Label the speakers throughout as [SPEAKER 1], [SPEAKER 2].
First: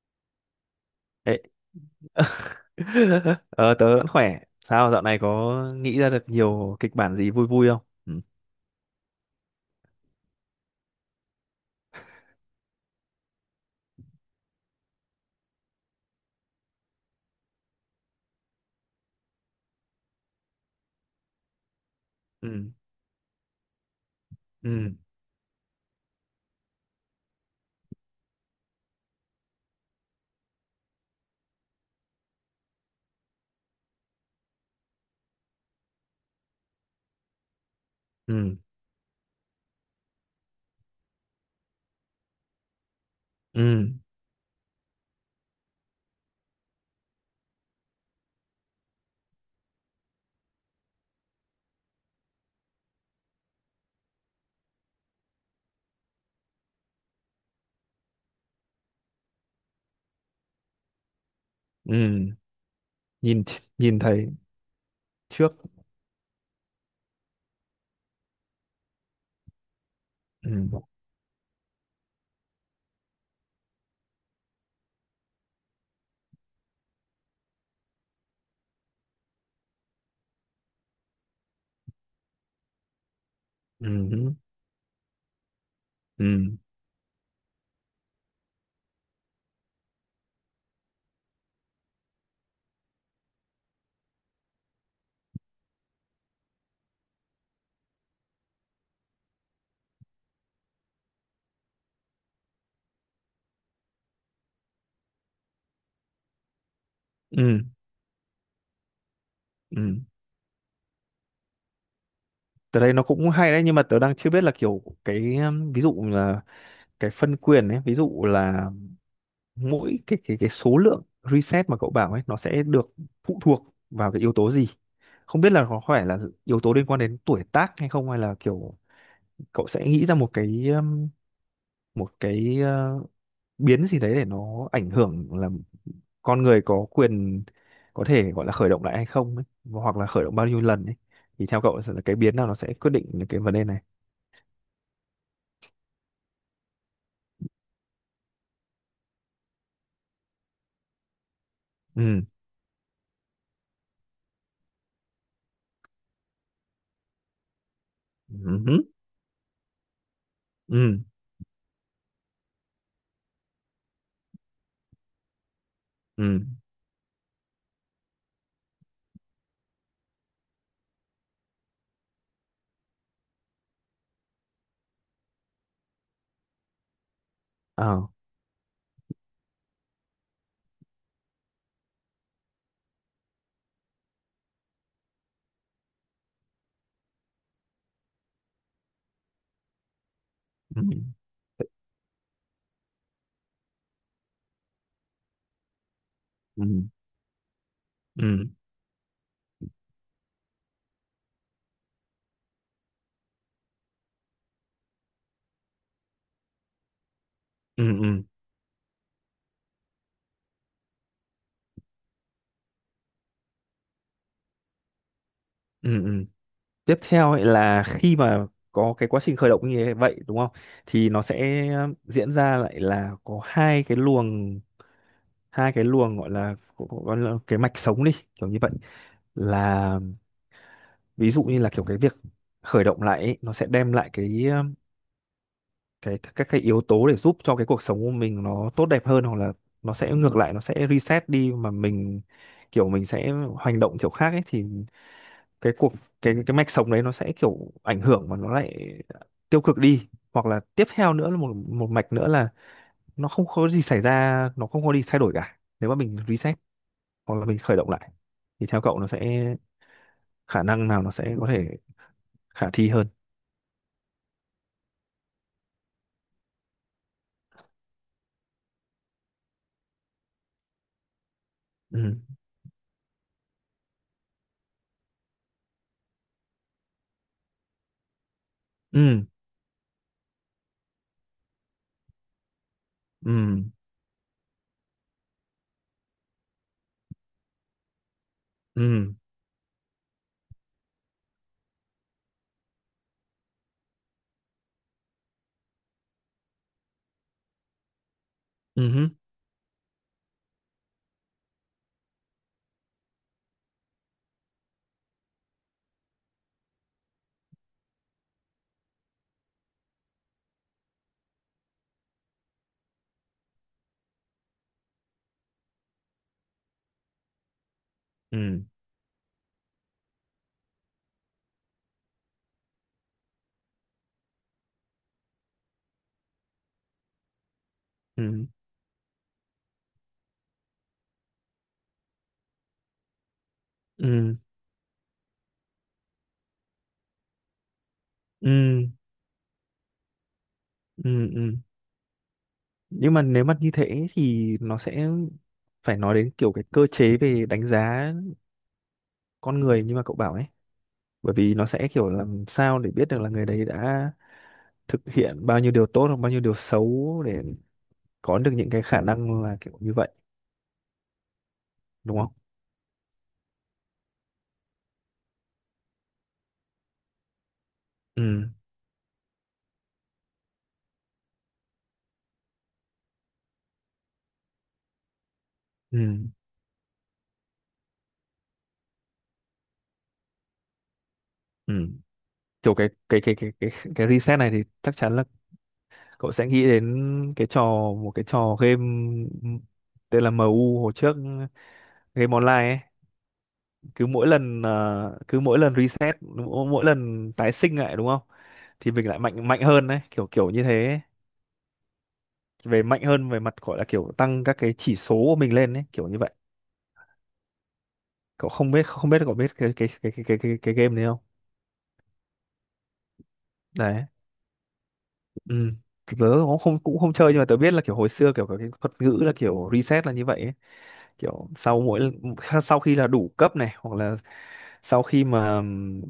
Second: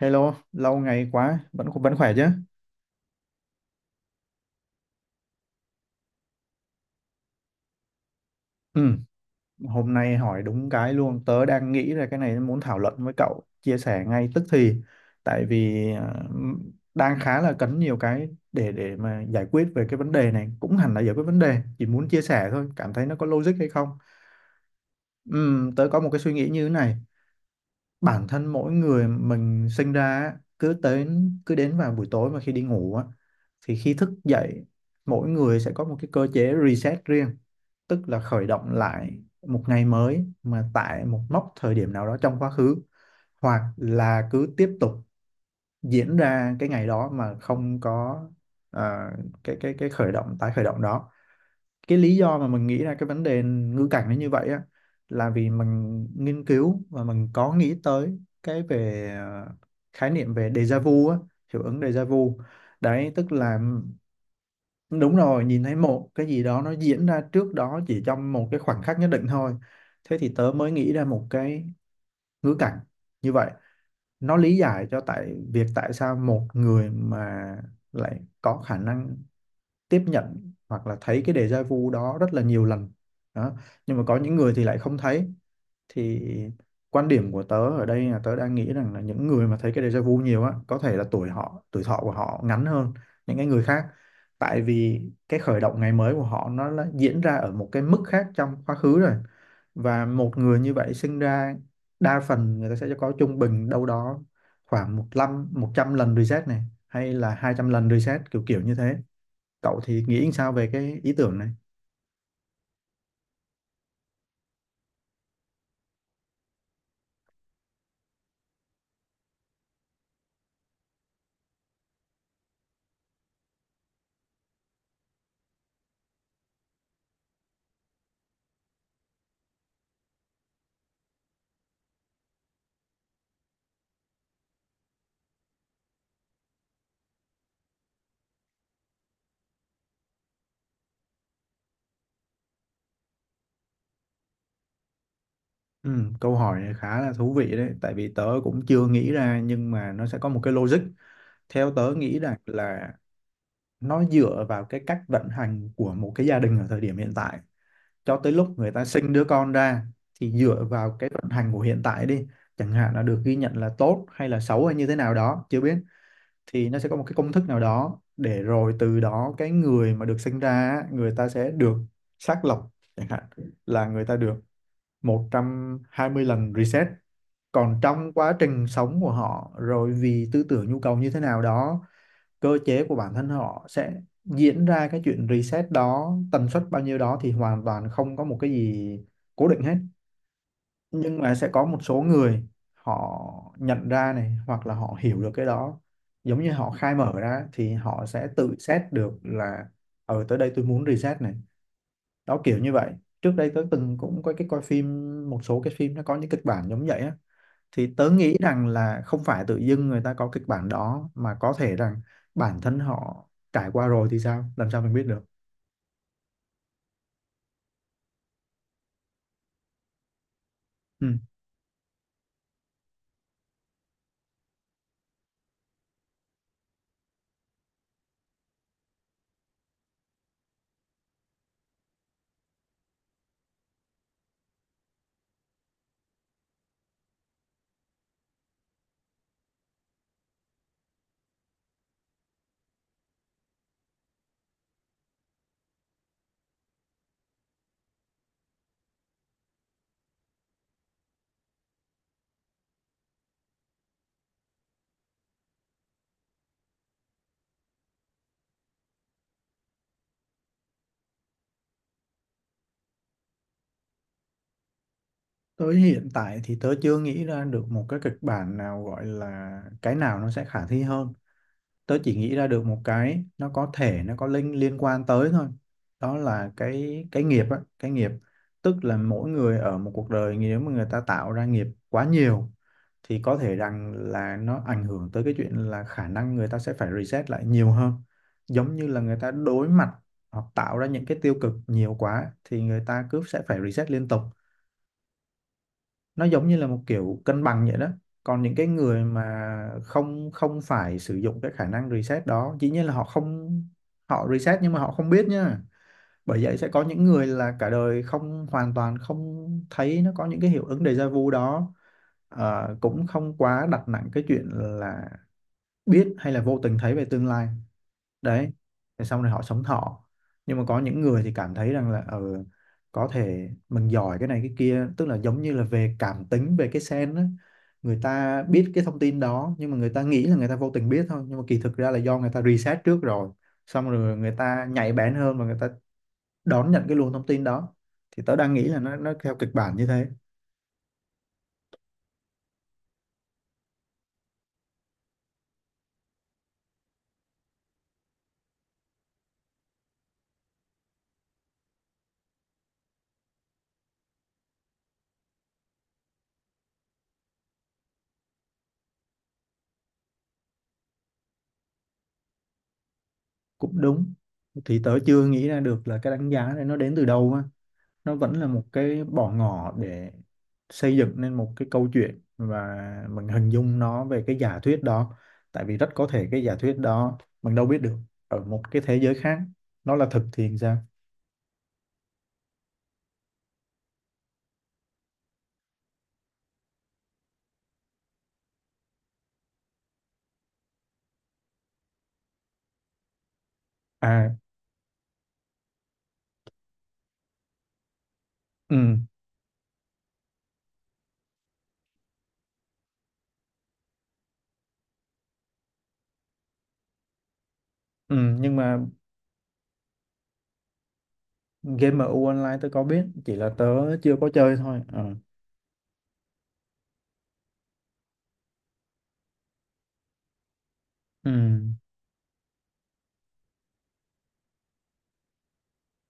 [SPEAKER 1] Hello, lâu ngày quá,
[SPEAKER 2] Ê,
[SPEAKER 1] vẫn vẫn khỏe chứ?
[SPEAKER 2] Ờ, tớ vẫn khỏe. Sao dạo này có nghĩ ra được nhiều kịch bản gì vui vui không? Ừ.
[SPEAKER 1] Ừ, hôm nay hỏi đúng cái luôn, tớ đang nghĩ ra cái này muốn thảo luận với cậu, chia sẻ ngay tức thì, tại vì đang khá là cấn nhiều cái để mà giải quyết về cái vấn đề này, cũng hẳn là giải quyết vấn đề, chỉ muốn chia sẻ thôi,
[SPEAKER 2] Ừ.
[SPEAKER 1] cảm thấy nó có logic hay không?
[SPEAKER 2] Ừ.
[SPEAKER 1] Ừ, tớ có một cái suy nghĩ như thế này, bản thân mỗi người mình sinh ra á, cứ đến vào buổi tối mà khi đi ngủ á, thì khi thức dậy mỗi người sẽ có một cái cơ chế reset riêng, tức là khởi
[SPEAKER 2] Ừ.
[SPEAKER 1] động lại một ngày mới mà tại một mốc thời điểm nào đó trong quá khứ, hoặc
[SPEAKER 2] Ừ.
[SPEAKER 1] là cứ tiếp tục diễn ra cái ngày đó mà không có ờ, cái khởi động đó. Cái lý do mà mình nghĩ ra cái vấn đề ngữ cảnh nó như vậy á là vì mình nghiên cứu và mình có nghĩ tới cái về khái niệm về déjà vu á, hiệu ứng déjà
[SPEAKER 2] Ừ.
[SPEAKER 1] vu, đấy tức
[SPEAKER 2] Nhìn
[SPEAKER 1] là
[SPEAKER 2] nhìn thấy
[SPEAKER 1] đúng rồi,
[SPEAKER 2] trước.
[SPEAKER 1] nhìn thấy một cái gì đó nó diễn ra trước đó chỉ trong một cái khoảnh khắc nhất định thôi. Thế thì tớ mới
[SPEAKER 2] Ừ.
[SPEAKER 1] nghĩ ra một cái ngữ cảnh như vậy, nó lý giải cho tại việc tại sao một người mà lại có khả năng tiếp nhận hoặc là thấy cái déjà vu đó rất là nhiều lần đó, nhưng mà có
[SPEAKER 2] Ừ.
[SPEAKER 1] những người thì lại không thấy. Thì
[SPEAKER 2] Ừ.
[SPEAKER 1] quan điểm của tớ ở đây là tớ đang nghĩ rằng là những người mà thấy cái déjà vu nhiều á có thể là tuổi thọ của họ ngắn hơn những cái người khác, tại vì cái khởi động ngày mới của họ nó đã diễn ra ở một cái mức khác trong quá khứ rồi. Và một người như vậy sinh ra, đa phần người ta sẽ có trung bình đâu đó khoảng 100 lần reset này, hay là hai
[SPEAKER 2] Ừ.
[SPEAKER 1] trăm lần reset kiểu kiểu như thế. Cậu
[SPEAKER 2] Ừ.
[SPEAKER 1] thì nghĩ sao về cái ý tưởng này?
[SPEAKER 2] Tớ đây nó cũng hay đấy, nhưng mà tớ đang chưa biết là kiểu cái ví dụ là cái phân quyền ấy, ví dụ là mỗi cái số lượng reset mà cậu bảo ấy nó sẽ được phụ thuộc vào cái yếu tố gì? Không biết là có phải là yếu tố liên quan đến tuổi tác hay không, hay là kiểu cậu sẽ nghĩ ra một cái biến gì đấy để nó ảnh hưởng là con người có quyền có thể gọi là khởi động lại hay không ấy, hoặc là khởi động bao nhiêu lần ấy, thì theo cậu sẽ là cái biến nào nó sẽ quyết định những cái vấn đề này?
[SPEAKER 1] Ừ, câu hỏi này khá là thú vị đấy, tại vì tớ cũng chưa nghĩ ra nhưng mà nó sẽ có một cái logic. Theo tớ nghĩ
[SPEAKER 2] Ừ.
[SPEAKER 1] rằng là nó dựa vào cái cách vận hành của một cái gia đình ở thời điểm hiện tại. Cho tới
[SPEAKER 2] Ừ.
[SPEAKER 1] lúc người
[SPEAKER 2] Ừ.
[SPEAKER 1] ta sinh đứa con ra thì dựa vào
[SPEAKER 2] Ừ.
[SPEAKER 1] cái vận hành của hiện tại đi. Chẳng hạn là được ghi nhận là tốt hay là xấu hay như thế nào đó, chưa biết.
[SPEAKER 2] Ừ.
[SPEAKER 1] Thì nó sẽ có một cái công thức nào đó để rồi từ đó cái người mà được sinh ra á, người ta sẽ được xác lọc chẳng hạn là người ta được 120 lần reset, còn
[SPEAKER 2] Ờ.
[SPEAKER 1] trong quá trình sống của họ rồi vì tư tưởng nhu cầu như thế nào đó, cơ chế của bản thân họ sẽ diễn ra cái chuyện reset đó tần suất bao nhiêu đó thì hoàn toàn không có một cái gì cố định hết.
[SPEAKER 2] Ừ.
[SPEAKER 1] Nhưng mà sẽ có một số người họ nhận ra này, hoặc là họ hiểu được cái đó, giống như
[SPEAKER 2] Ừ.
[SPEAKER 1] họ khai mở ra thì họ sẽ
[SPEAKER 2] Ừ.
[SPEAKER 1] tự xét được là ở tới đây tôi muốn reset này, đó kiểu như vậy. Trước đây tớ từng cũng có cái coi phim, một số cái phim nó có những kịch bản giống vậy á,
[SPEAKER 2] Ừ.
[SPEAKER 1] thì tớ
[SPEAKER 2] Ừ.
[SPEAKER 1] nghĩ rằng là không phải tự dưng người ta có kịch bản đó mà có thể rằng bản thân họ trải qua rồi thì sao làm sao mình biết được.
[SPEAKER 2] Ừ. Ừ. Tiếp theo ấy là khi mà có cái quá trình khởi động như thế vậy đúng không, thì
[SPEAKER 1] Ừ.
[SPEAKER 2] nó sẽ diễn ra lại là có hai cái luồng, gọi là cái mạch sống đi kiểu như vậy, là ví dụ như là kiểu cái việc khởi động lại ấy, nó sẽ đem lại cái các cái yếu tố để giúp cho cái cuộc sống của mình nó tốt đẹp hơn, hoặc là nó sẽ ngược lại, nó sẽ reset đi mà mình kiểu mình sẽ hành động kiểu khác ấy, thì cái cuộc cái mạch sống đấy nó sẽ kiểu ảnh hưởng mà nó lại tiêu cực đi, hoặc là tiếp theo nữa là một một mạch nữa là nó không có gì xảy ra, nó không có gì thay đổi cả nếu mà mình reset hoặc là mình khởi động lại, thì theo cậu nó sẽ khả năng nào nó sẽ có thể khả thi hơn?
[SPEAKER 1] Tới hiện tại thì tớ chưa nghĩ ra được một cái kịch bản nào gọi là cái nào nó sẽ khả thi hơn, tớ chỉ
[SPEAKER 2] Ừ
[SPEAKER 1] nghĩ ra được một cái nó có thể nó có liên liên quan tới thôi, đó là cái nghiệp á, cái nghiệp, tức là
[SPEAKER 2] ừ.
[SPEAKER 1] mỗi người ở một cuộc đời nếu mà người ta tạo ra nghiệp quá nhiều thì có thể
[SPEAKER 2] Ừ.
[SPEAKER 1] rằng là nó ảnh hưởng tới cái chuyện là khả năng người ta sẽ phải reset lại nhiều hơn, giống như là
[SPEAKER 2] Ừ.
[SPEAKER 1] người ta đối mặt hoặc tạo ra những cái tiêu cực nhiều quá thì người ta cứ sẽ phải reset liên tục, nó giống như là một kiểu cân bằng vậy đó. Còn những cái
[SPEAKER 2] Ừ
[SPEAKER 1] người
[SPEAKER 2] hứ.
[SPEAKER 1] mà không không phải sử dụng cái khả năng reset đó, dĩ nhiên là họ không, họ reset nhưng mà họ không biết nha, bởi vậy sẽ có những người là cả đời không, hoàn toàn không thấy nó có những cái hiệu ứng déjà vu đó. Ờ, cũng không quá đặt nặng cái chuyện là biết hay là vô tình thấy về tương lai, đấy,
[SPEAKER 2] Ừ.
[SPEAKER 1] thế xong rồi họ sống thọ. Nhưng mà có những người thì cảm thấy rằng là ừ, có thể mình giỏi cái này cái kia, tức là giống như là về cảm tính về cái sen á, người ta
[SPEAKER 2] Ừ.
[SPEAKER 1] biết cái thông tin đó nhưng mà người ta nghĩ là người ta vô tình biết thôi, nhưng mà kỳ thực ra là do người ta research trước rồi, xong rồi người
[SPEAKER 2] Ừ.
[SPEAKER 1] ta nhạy bén hơn và người ta đón nhận cái luồng thông tin đó. Thì tớ đang nghĩ là
[SPEAKER 2] Ừ.
[SPEAKER 1] nó theo kịch bản như thế.
[SPEAKER 2] Ừ. Ừ. Nhưng mà nếu mà như thế thì nó sẽ phải nói đến kiểu cái cơ chế về đánh giá con người như mà cậu bảo ấy, bởi vì nó sẽ kiểu làm sao để biết được là người đấy đã thực hiện bao nhiêu điều tốt hoặc bao nhiêu điều xấu để có được những cái khả năng là kiểu như vậy đúng không?
[SPEAKER 1] Cũng đúng, thì tớ chưa nghĩ ra được là cái đánh giá này nó đến từ đâu á, nó vẫn là
[SPEAKER 2] Ừ.
[SPEAKER 1] một cái bỏ ngỏ để xây dựng nên một cái câu chuyện và mình hình dung nó về cái giả thuyết đó, tại vì rất
[SPEAKER 2] Ừ.
[SPEAKER 1] có thể cái giả thuyết đó mình đâu biết được, ở một cái thế giới khác nó là thực thì sao.
[SPEAKER 2] Ừ. Kiểu cái reset này thì chắc chắn là cậu sẽ nghĩ đến cái trò một cái trò game tên là MU hồi trước, game online ấy, cứ mỗi
[SPEAKER 1] À,
[SPEAKER 2] lần cứ mỗi lần reset, mỗi mỗi lần tái sinh lại đúng không thì
[SPEAKER 1] ừ,
[SPEAKER 2] mình lại mạnh mạnh hơn đấy, kiểu kiểu như thế ấy. Về mạnh hơn về mặt gọi là kiểu tăng các cái chỉ số của mình lên đấy, kiểu như vậy.
[SPEAKER 1] ừ
[SPEAKER 2] Cậu
[SPEAKER 1] nhưng
[SPEAKER 2] không
[SPEAKER 1] mà
[SPEAKER 2] biết không biết cậu biết cái game này không?
[SPEAKER 1] game MU Online tớ có biết, chỉ là tớ
[SPEAKER 2] Đấy.
[SPEAKER 1] chưa có chơi thôi. Ờ,
[SPEAKER 2] Ừ, tớ cũng không chơi, nhưng mà tớ biết là kiểu hồi xưa kiểu có cái thuật ngữ là kiểu reset là như vậy ấy.
[SPEAKER 1] ừ,
[SPEAKER 2] Kiểu sau khi là đủ cấp này, hoặc là sau khi mà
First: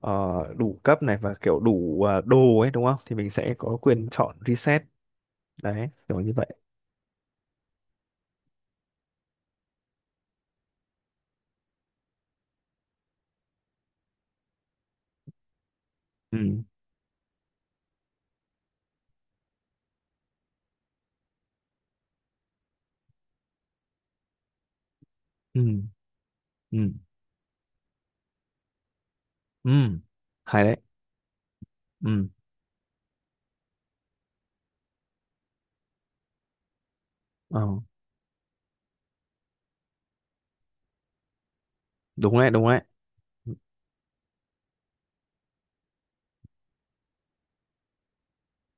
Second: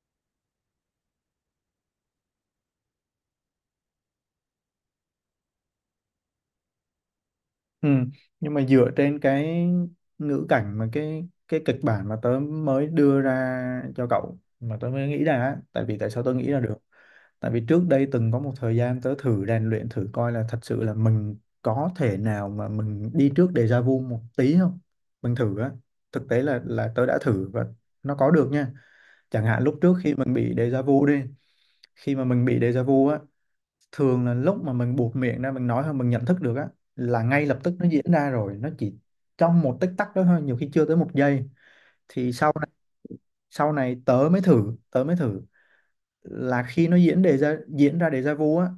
[SPEAKER 2] ờ, đủ cấp này và kiểu đủ đồ ấy đúng không thì mình sẽ có quyền chọn reset, đấy kiểu như vậy.
[SPEAKER 1] ừ nhưng mà dựa trên cái ngữ cảnh mà cái kịch bản mà tớ mới đưa ra cho cậu mà tớ mới nghĩ ra á, tại vì tại sao tớ nghĩ ra
[SPEAKER 2] Ừ.
[SPEAKER 1] được. Tại vì trước đây từng có một thời gian tớ thử rèn luyện, thử coi là thật sự là mình có thể nào mà mình đi trước déjà vu một tí không? Mình thử á.
[SPEAKER 2] Ừ.
[SPEAKER 1] Thực tế là
[SPEAKER 2] Ừ.
[SPEAKER 1] là tớ đã thử và nó có được nha. Chẳng hạn
[SPEAKER 2] Ừ.
[SPEAKER 1] lúc trước khi mình bị
[SPEAKER 2] Hay đấy.
[SPEAKER 1] déjà vu đi, khi mà
[SPEAKER 2] Ừ.
[SPEAKER 1] mình bị déjà vu á, thường là lúc mà mình buột miệng ra mình nói thôi mình nhận thức được á, là ngay lập
[SPEAKER 2] Ờ,
[SPEAKER 1] tức nó diễn ra rồi, nó chỉ trong một tích tắc đó thôi, nhiều khi chưa tới 1 giây. Thì
[SPEAKER 2] đúng đấy, đúng đấy.
[SPEAKER 1] sau này tớ mới thử là khi nó diễn ra déjà vu á,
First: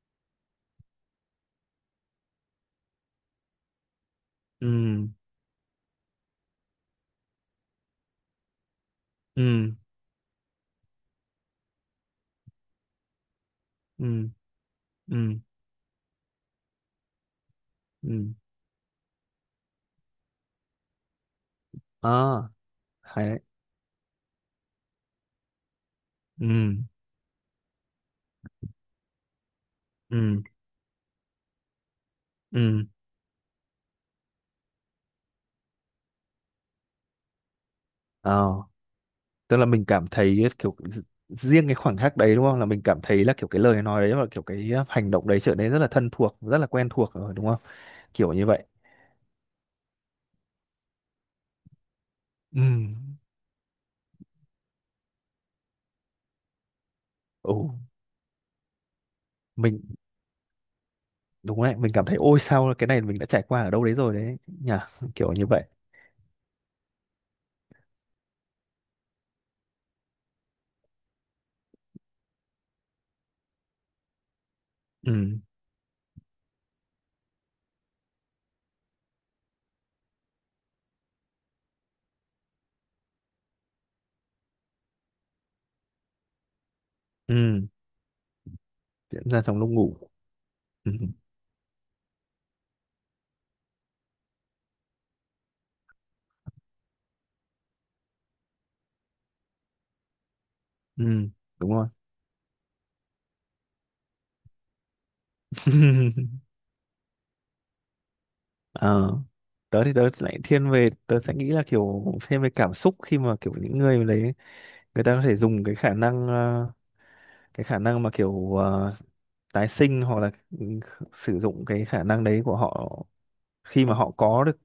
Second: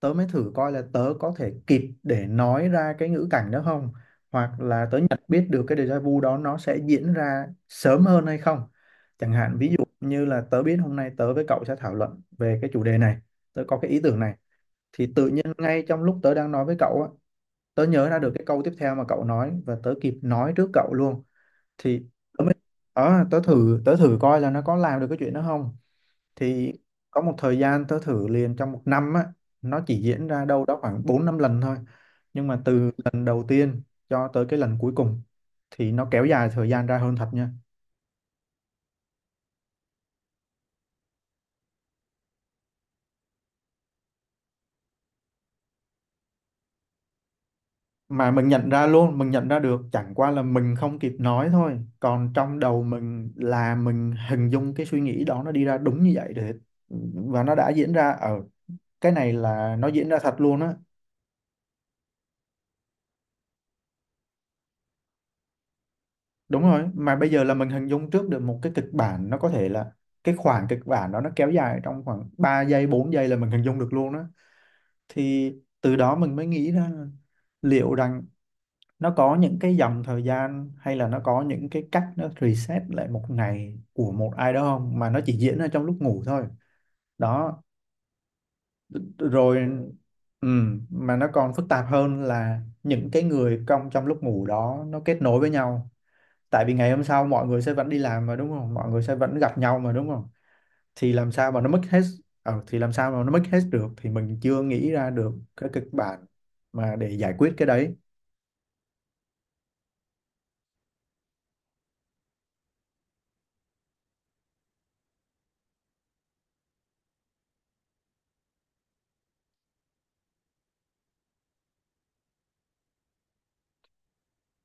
[SPEAKER 1] tớ mới thử coi là tớ có thể kịp để nói ra cái ngữ cảnh đó không, hoặc là tớ
[SPEAKER 2] Ừ.
[SPEAKER 1] nhận biết được cái déjà vu đó nó sẽ diễn ra sớm hơn hay không. Chẳng hạn ví
[SPEAKER 2] Ừ.
[SPEAKER 1] dụ như là tớ biết hôm nay tớ với cậu sẽ thảo luận về cái chủ đề này, tớ có cái ý tưởng
[SPEAKER 2] Ừ.
[SPEAKER 1] này, thì tự
[SPEAKER 2] Ừ.
[SPEAKER 1] nhiên ngay trong lúc tớ đang nói với cậu á, tớ nhớ ra
[SPEAKER 2] Ừ.
[SPEAKER 1] được cái câu tiếp theo mà cậu nói và tớ kịp nói trước cậu luôn. Thì
[SPEAKER 2] À.
[SPEAKER 1] ờ,
[SPEAKER 2] Hay đấy.
[SPEAKER 1] tớ thử coi là nó có làm được cái chuyện đó không.
[SPEAKER 2] Ừ.
[SPEAKER 1] Thì có một thời gian tớ thử liền trong 1 năm á, nó chỉ diễn
[SPEAKER 2] Ừ.
[SPEAKER 1] ra đâu đó khoảng 4-5 lần thôi, nhưng mà
[SPEAKER 2] Ừ.
[SPEAKER 1] từ lần đầu tiên cho tới cái lần cuối cùng thì nó kéo dài thời gian ra hơn thật nha.
[SPEAKER 2] ờ Tức là mình cảm thấy kiểu riêng cái khoảnh khắc đấy đúng không, là mình cảm thấy là kiểu cái lời nói đấy và kiểu cái hành động đấy trở nên rất là thân thuộc, rất là quen thuộc rồi đúng không,
[SPEAKER 1] Mà
[SPEAKER 2] kiểu như
[SPEAKER 1] mình
[SPEAKER 2] vậy.
[SPEAKER 1] nhận ra luôn, mình nhận ra được chẳng qua là mình không kịp nói thôi, còn trong
[SPEAKER 2] Ừ.
[SPEAKER 1] đầu mình là mình hình dung cái suy nghĩ đó nó đi ra đúng như vậy để, và
[SPEAKER 2] Ừ.
[SPEAKER 1] nó đã diễn ra ở, cái này là
[SPEAKER 2] Mình
[SPEAKER 1] nó diễn ra thật luôn á.
[SPEAKER 2] đúng đấy, mình cảm thấy ôi sao cái này mình đã trải qua ở đâu đấy rồi đấy nhỉ, kiểu như vậy.
[SPEAKER 1] Đúng rồi, mà bây giờ là mình hình dung trước được một cái kịch bản nó có thể là cái khoảng kịch bản đó nó kéo dài trong khoảng 3 giây, 4 giây là mình hình dung được luôn đó.
[SPEAKER 2] Ừ.
[SPEAKER 1] Thì từ đó mình mới nghĩ ra là liệu rằng nó có những cái dòng thời gian hay là nó có những cái cách nó reset lại một ngày của một ai đó không, mà nó chỉ diễn ra trong lúc ngủ thôi. Đó,
[SPEAKER 2] Ừ. Diễn ra
[SPEAKER 1] rồi
[SPEAKER 2] trong lúc ngủ.
[SPEAKER 1] ừ,
[SPEAKER 2] Ừ.
[SPEAKER 1] mà nó còn phức tạp hơn là những cái người trong trong lúc ngủ đó nó kết nối với nhau, tại vì ngày hôm sau mọi người sẽ vẫn đi làm mà đúng không, mọi người sẽ vẫn gặp nhau mà đúng không, thì
[SPEAKER 2] Ừ.
[SPEAKER 1] làm sao mà nó
[SPEAKER 2] Đúng
[SPEAKER 1] mất
[SPEAKER 2] rồi.
[SPEAKER 1] hết. Ờ, thì làm sao mà nó mất hết được thì mình chưa nghĩ ra được cái kịch bản mà để giải quyết cái đấy.
[SPEAKER 2] Ờ, tớ thì tớ lại thiên về tớ sẽ nghĩ là kiểu thêm về cảm xúc khi mà kiểu những người đấy người ta có thể dùng cái khả năng cái khả năng mà kiểu tái sinh hoặc là ừ, sử dụng cái khả năng đấy của họ khi mà họ có được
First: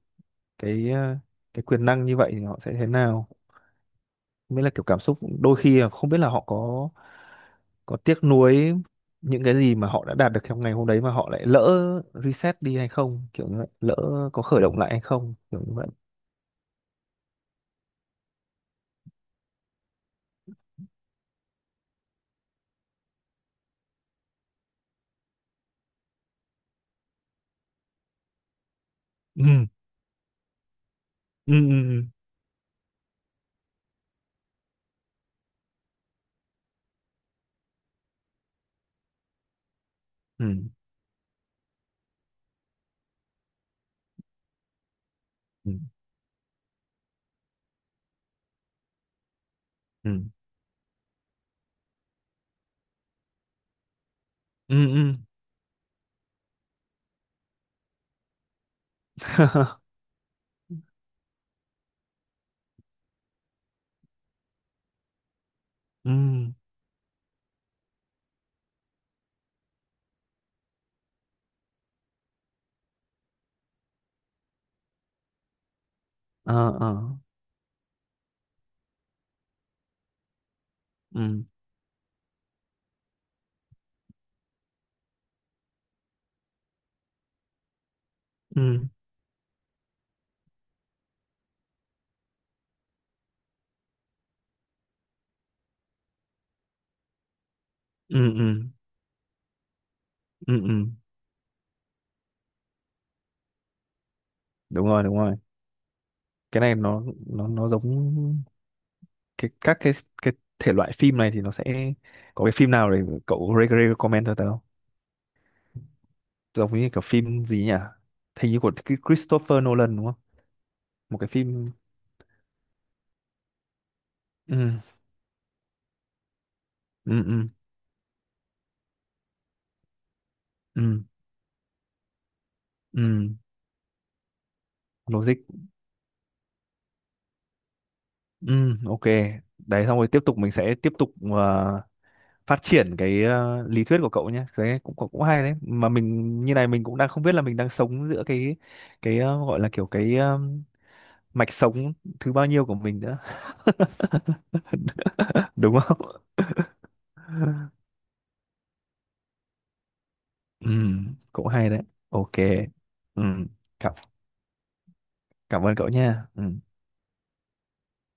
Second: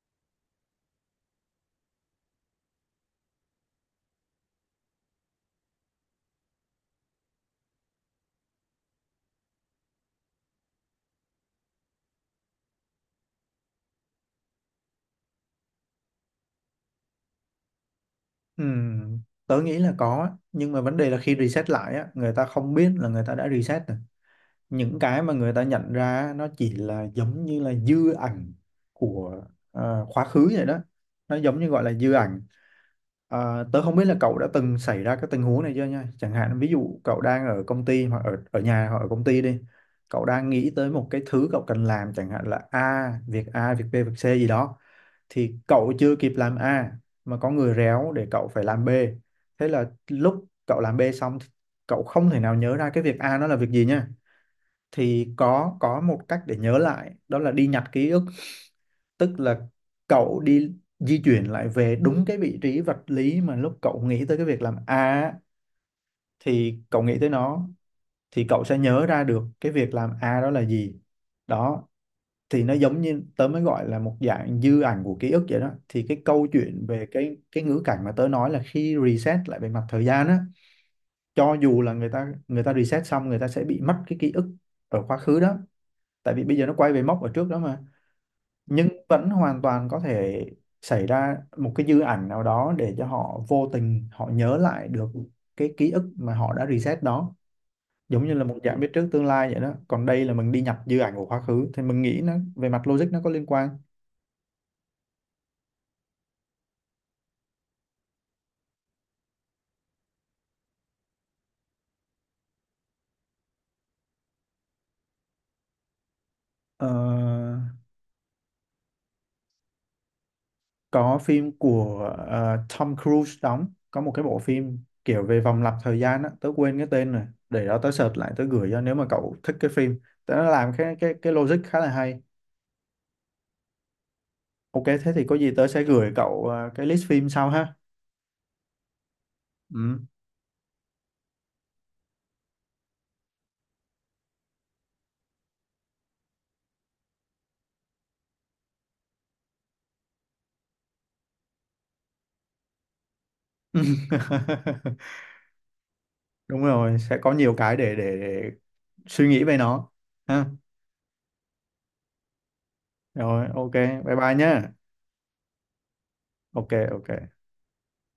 [SPEAKER 2] cái cái quyền năng như vậy thì họ sẽ thế nào, mới là kiểu cảm xúc, đôi khi là không biết là họ có tiếc nuối những cái gì mà họ đã đạt được trong ngày hôm đấy mà họ lại lỡ reset đi hay không, kiểu như vậy, lỡ có khởi động lại hay không kiểu như vậy.
[SPEAKER 1] Ừm, tớ nghĩ là có á. Nhưng mà vấn đề là khi reset lại á người ta không biết là người ta đã reset rồi, những cái mà người ta nhận ra á, nó chỉ là giống như là dư ảnh của
[SPEAKER 2] Ừ.
[SPEAKER 1] quá khứ vậy đó, nó
[SPEAKER 2] Ừ.
[SPEAKER 1] giống như gọi là
[SPEAKER 2] Ừ.
[SPEAKER 1] dư ảnh. À, tớ không biết là cậu đã từng xảy ra cái tình huống này chưa nha. Chẳng hạn ví dụ cậu đang ở công ty hoặc ở ở nhà, hoặc ở công ty đi. Cậu
[SPEAKER 2] Ừ.
[SPEAKER 1] đang nghĩ tới một cái thứ cậu cần làm, chẳng hạn là A, việc B, việc C gì đó, thì
[SPEAKER 2] Ừ.
[SPEAKER 1] cậu chưa kịp làm A mà có người réo để cậu phải làm B. Thế là
[SPEAKER 2] Ừ.
[SPEAKER 1] lúc cậu làm B xong thì cậu không thể nào nhớ ra cái việc A nó là việc gì nha.
[SPEAKER 2] Ừ. Ừ.
[SPEAKER 1] Thì có một cách để nhớ lại, đó là đi nhặt ký ức, tức là cậu đi di chuyển lại về đúng cái vị trí vật lý mà lúc cậu nghĩ tới cái việc làm A
[SPEAKER 2] Ừ.
[SPEAKER 1] thì cậu nghĩ tới nó, thì cậu sẽ nhớ ra được cái việc làm A đó là gì. Đó, thì nó giống như tớ mới gọi là một dạng dư ảnh của ký ức vậy đó. Thì cái câu
[SPEAKER 2] Ờ.
[SPEAKER 1] chuyện
[SPEAKER 2] Ờ.
[SPEAKER 1] về cái ngữ cảnh mà tớ nói là khi reset lại về mặt thời gian á,
[SPEAKER 2] Ừ.
[SPEAKER 1] cho dù là người ta reset xong người ta sẽ bị mất cái ký ức ở quá khứ đó, tại vì bây giờ nó quay về mốc ở trước đó mà,
[SPEAKER 2] Ừ.
[SPEAKER 1] nhưng vẫn hoàn toàn có thể xảy ra một cái dư ảnh nào đó để cho họ vô tình họ nhớ lại được cái ký ức mà họ đã reset đó, giống
[SPEAKER 2] Ừ.
[SPEAKER 1] như là
[SPEAKER 2] Ừ.
[SPEAKER 1] một dạng biết trước tương lai vậy đó, còn đây là mình
[SPEAKER 2] Ừ.
[SPEAKER 1] đi nhập
[SPEAKER 2] Ừ.
[SPEAKER 1] dư ảnh của quá khứ thì mình nghĩ nó về mặt logic nó có liên quan.
[SPEAKER 2] Đúng rồi, đúng rồi. Cái này nó giống cái các cái thể loại phim này thì nó sẽ có cái phim nào để cậu recommend cho tớ không, giống như kiểu phim
[SPEAKER 1] Ờ,
[SPEAKER 2] gì nhỉ, hình như của Christopher Nolan đúng không?
[SPEAKER 1] có
[SPEAKER 2] Một cái
[SPEAKER 1] phim
[SPEAKER 2] phim.
[SPEAKER 1] của Tom Cruise đóng, có một cái bộ
[SPEAKER 2] Ừ.
[SPEAKER 1] phim kiểu về vòng lặp thời gian á, tớ quên cái tên rồi,
[SPEAKER 2] Ừ. Ừ.
[SPEAKER 1] để đó tớ search lại tớ gửi cho, nếu mà cậu thích cái phim tớ làm cái
[SPEAKER 2] Ừ.
[SPEAKER 1] cái cái logic khá là hay.
[SPEAKER 2] Ừ.
[SPEAKER 1] Ok, thế thì có
[SPEAKER 2] Logic.
[SPEAKER 1] gì tớ sẽ gửi cậu à, cái list phim sau ha.
[SPEAKER 2] Ừ. Ok, đấy xong
[SPEAKER 1] Ừ.
[SPEAKER 2] rồi tiếp tục, mình sẽ tiếp tục phát triển cái lý thuyết của cậu nhé, đấy cũng cũng cũng hay đấy, mà mình như này mình cũng đang không biết là mình đang sống giữa cái gọi là kiểu cái mạch sống thứ bao nhiêu của mình nữa. Đúng không?
[SPEAKER 1] Đúng rồi, sẽ có nhiều cái để suy nghĩ về nó. Ha.
[SPEAKER 2] Ừ, cũng hay đấy. Ok. Ừ,
[SPEAKER 1] Rồi, ok,
[SPEAKER 2] cảm
[SPEAKER 1] bye bye nhá.
[SPEAKER 2] cảm ơn cậu nha. Ừ.
[SPEAKER 1] Ok, ok.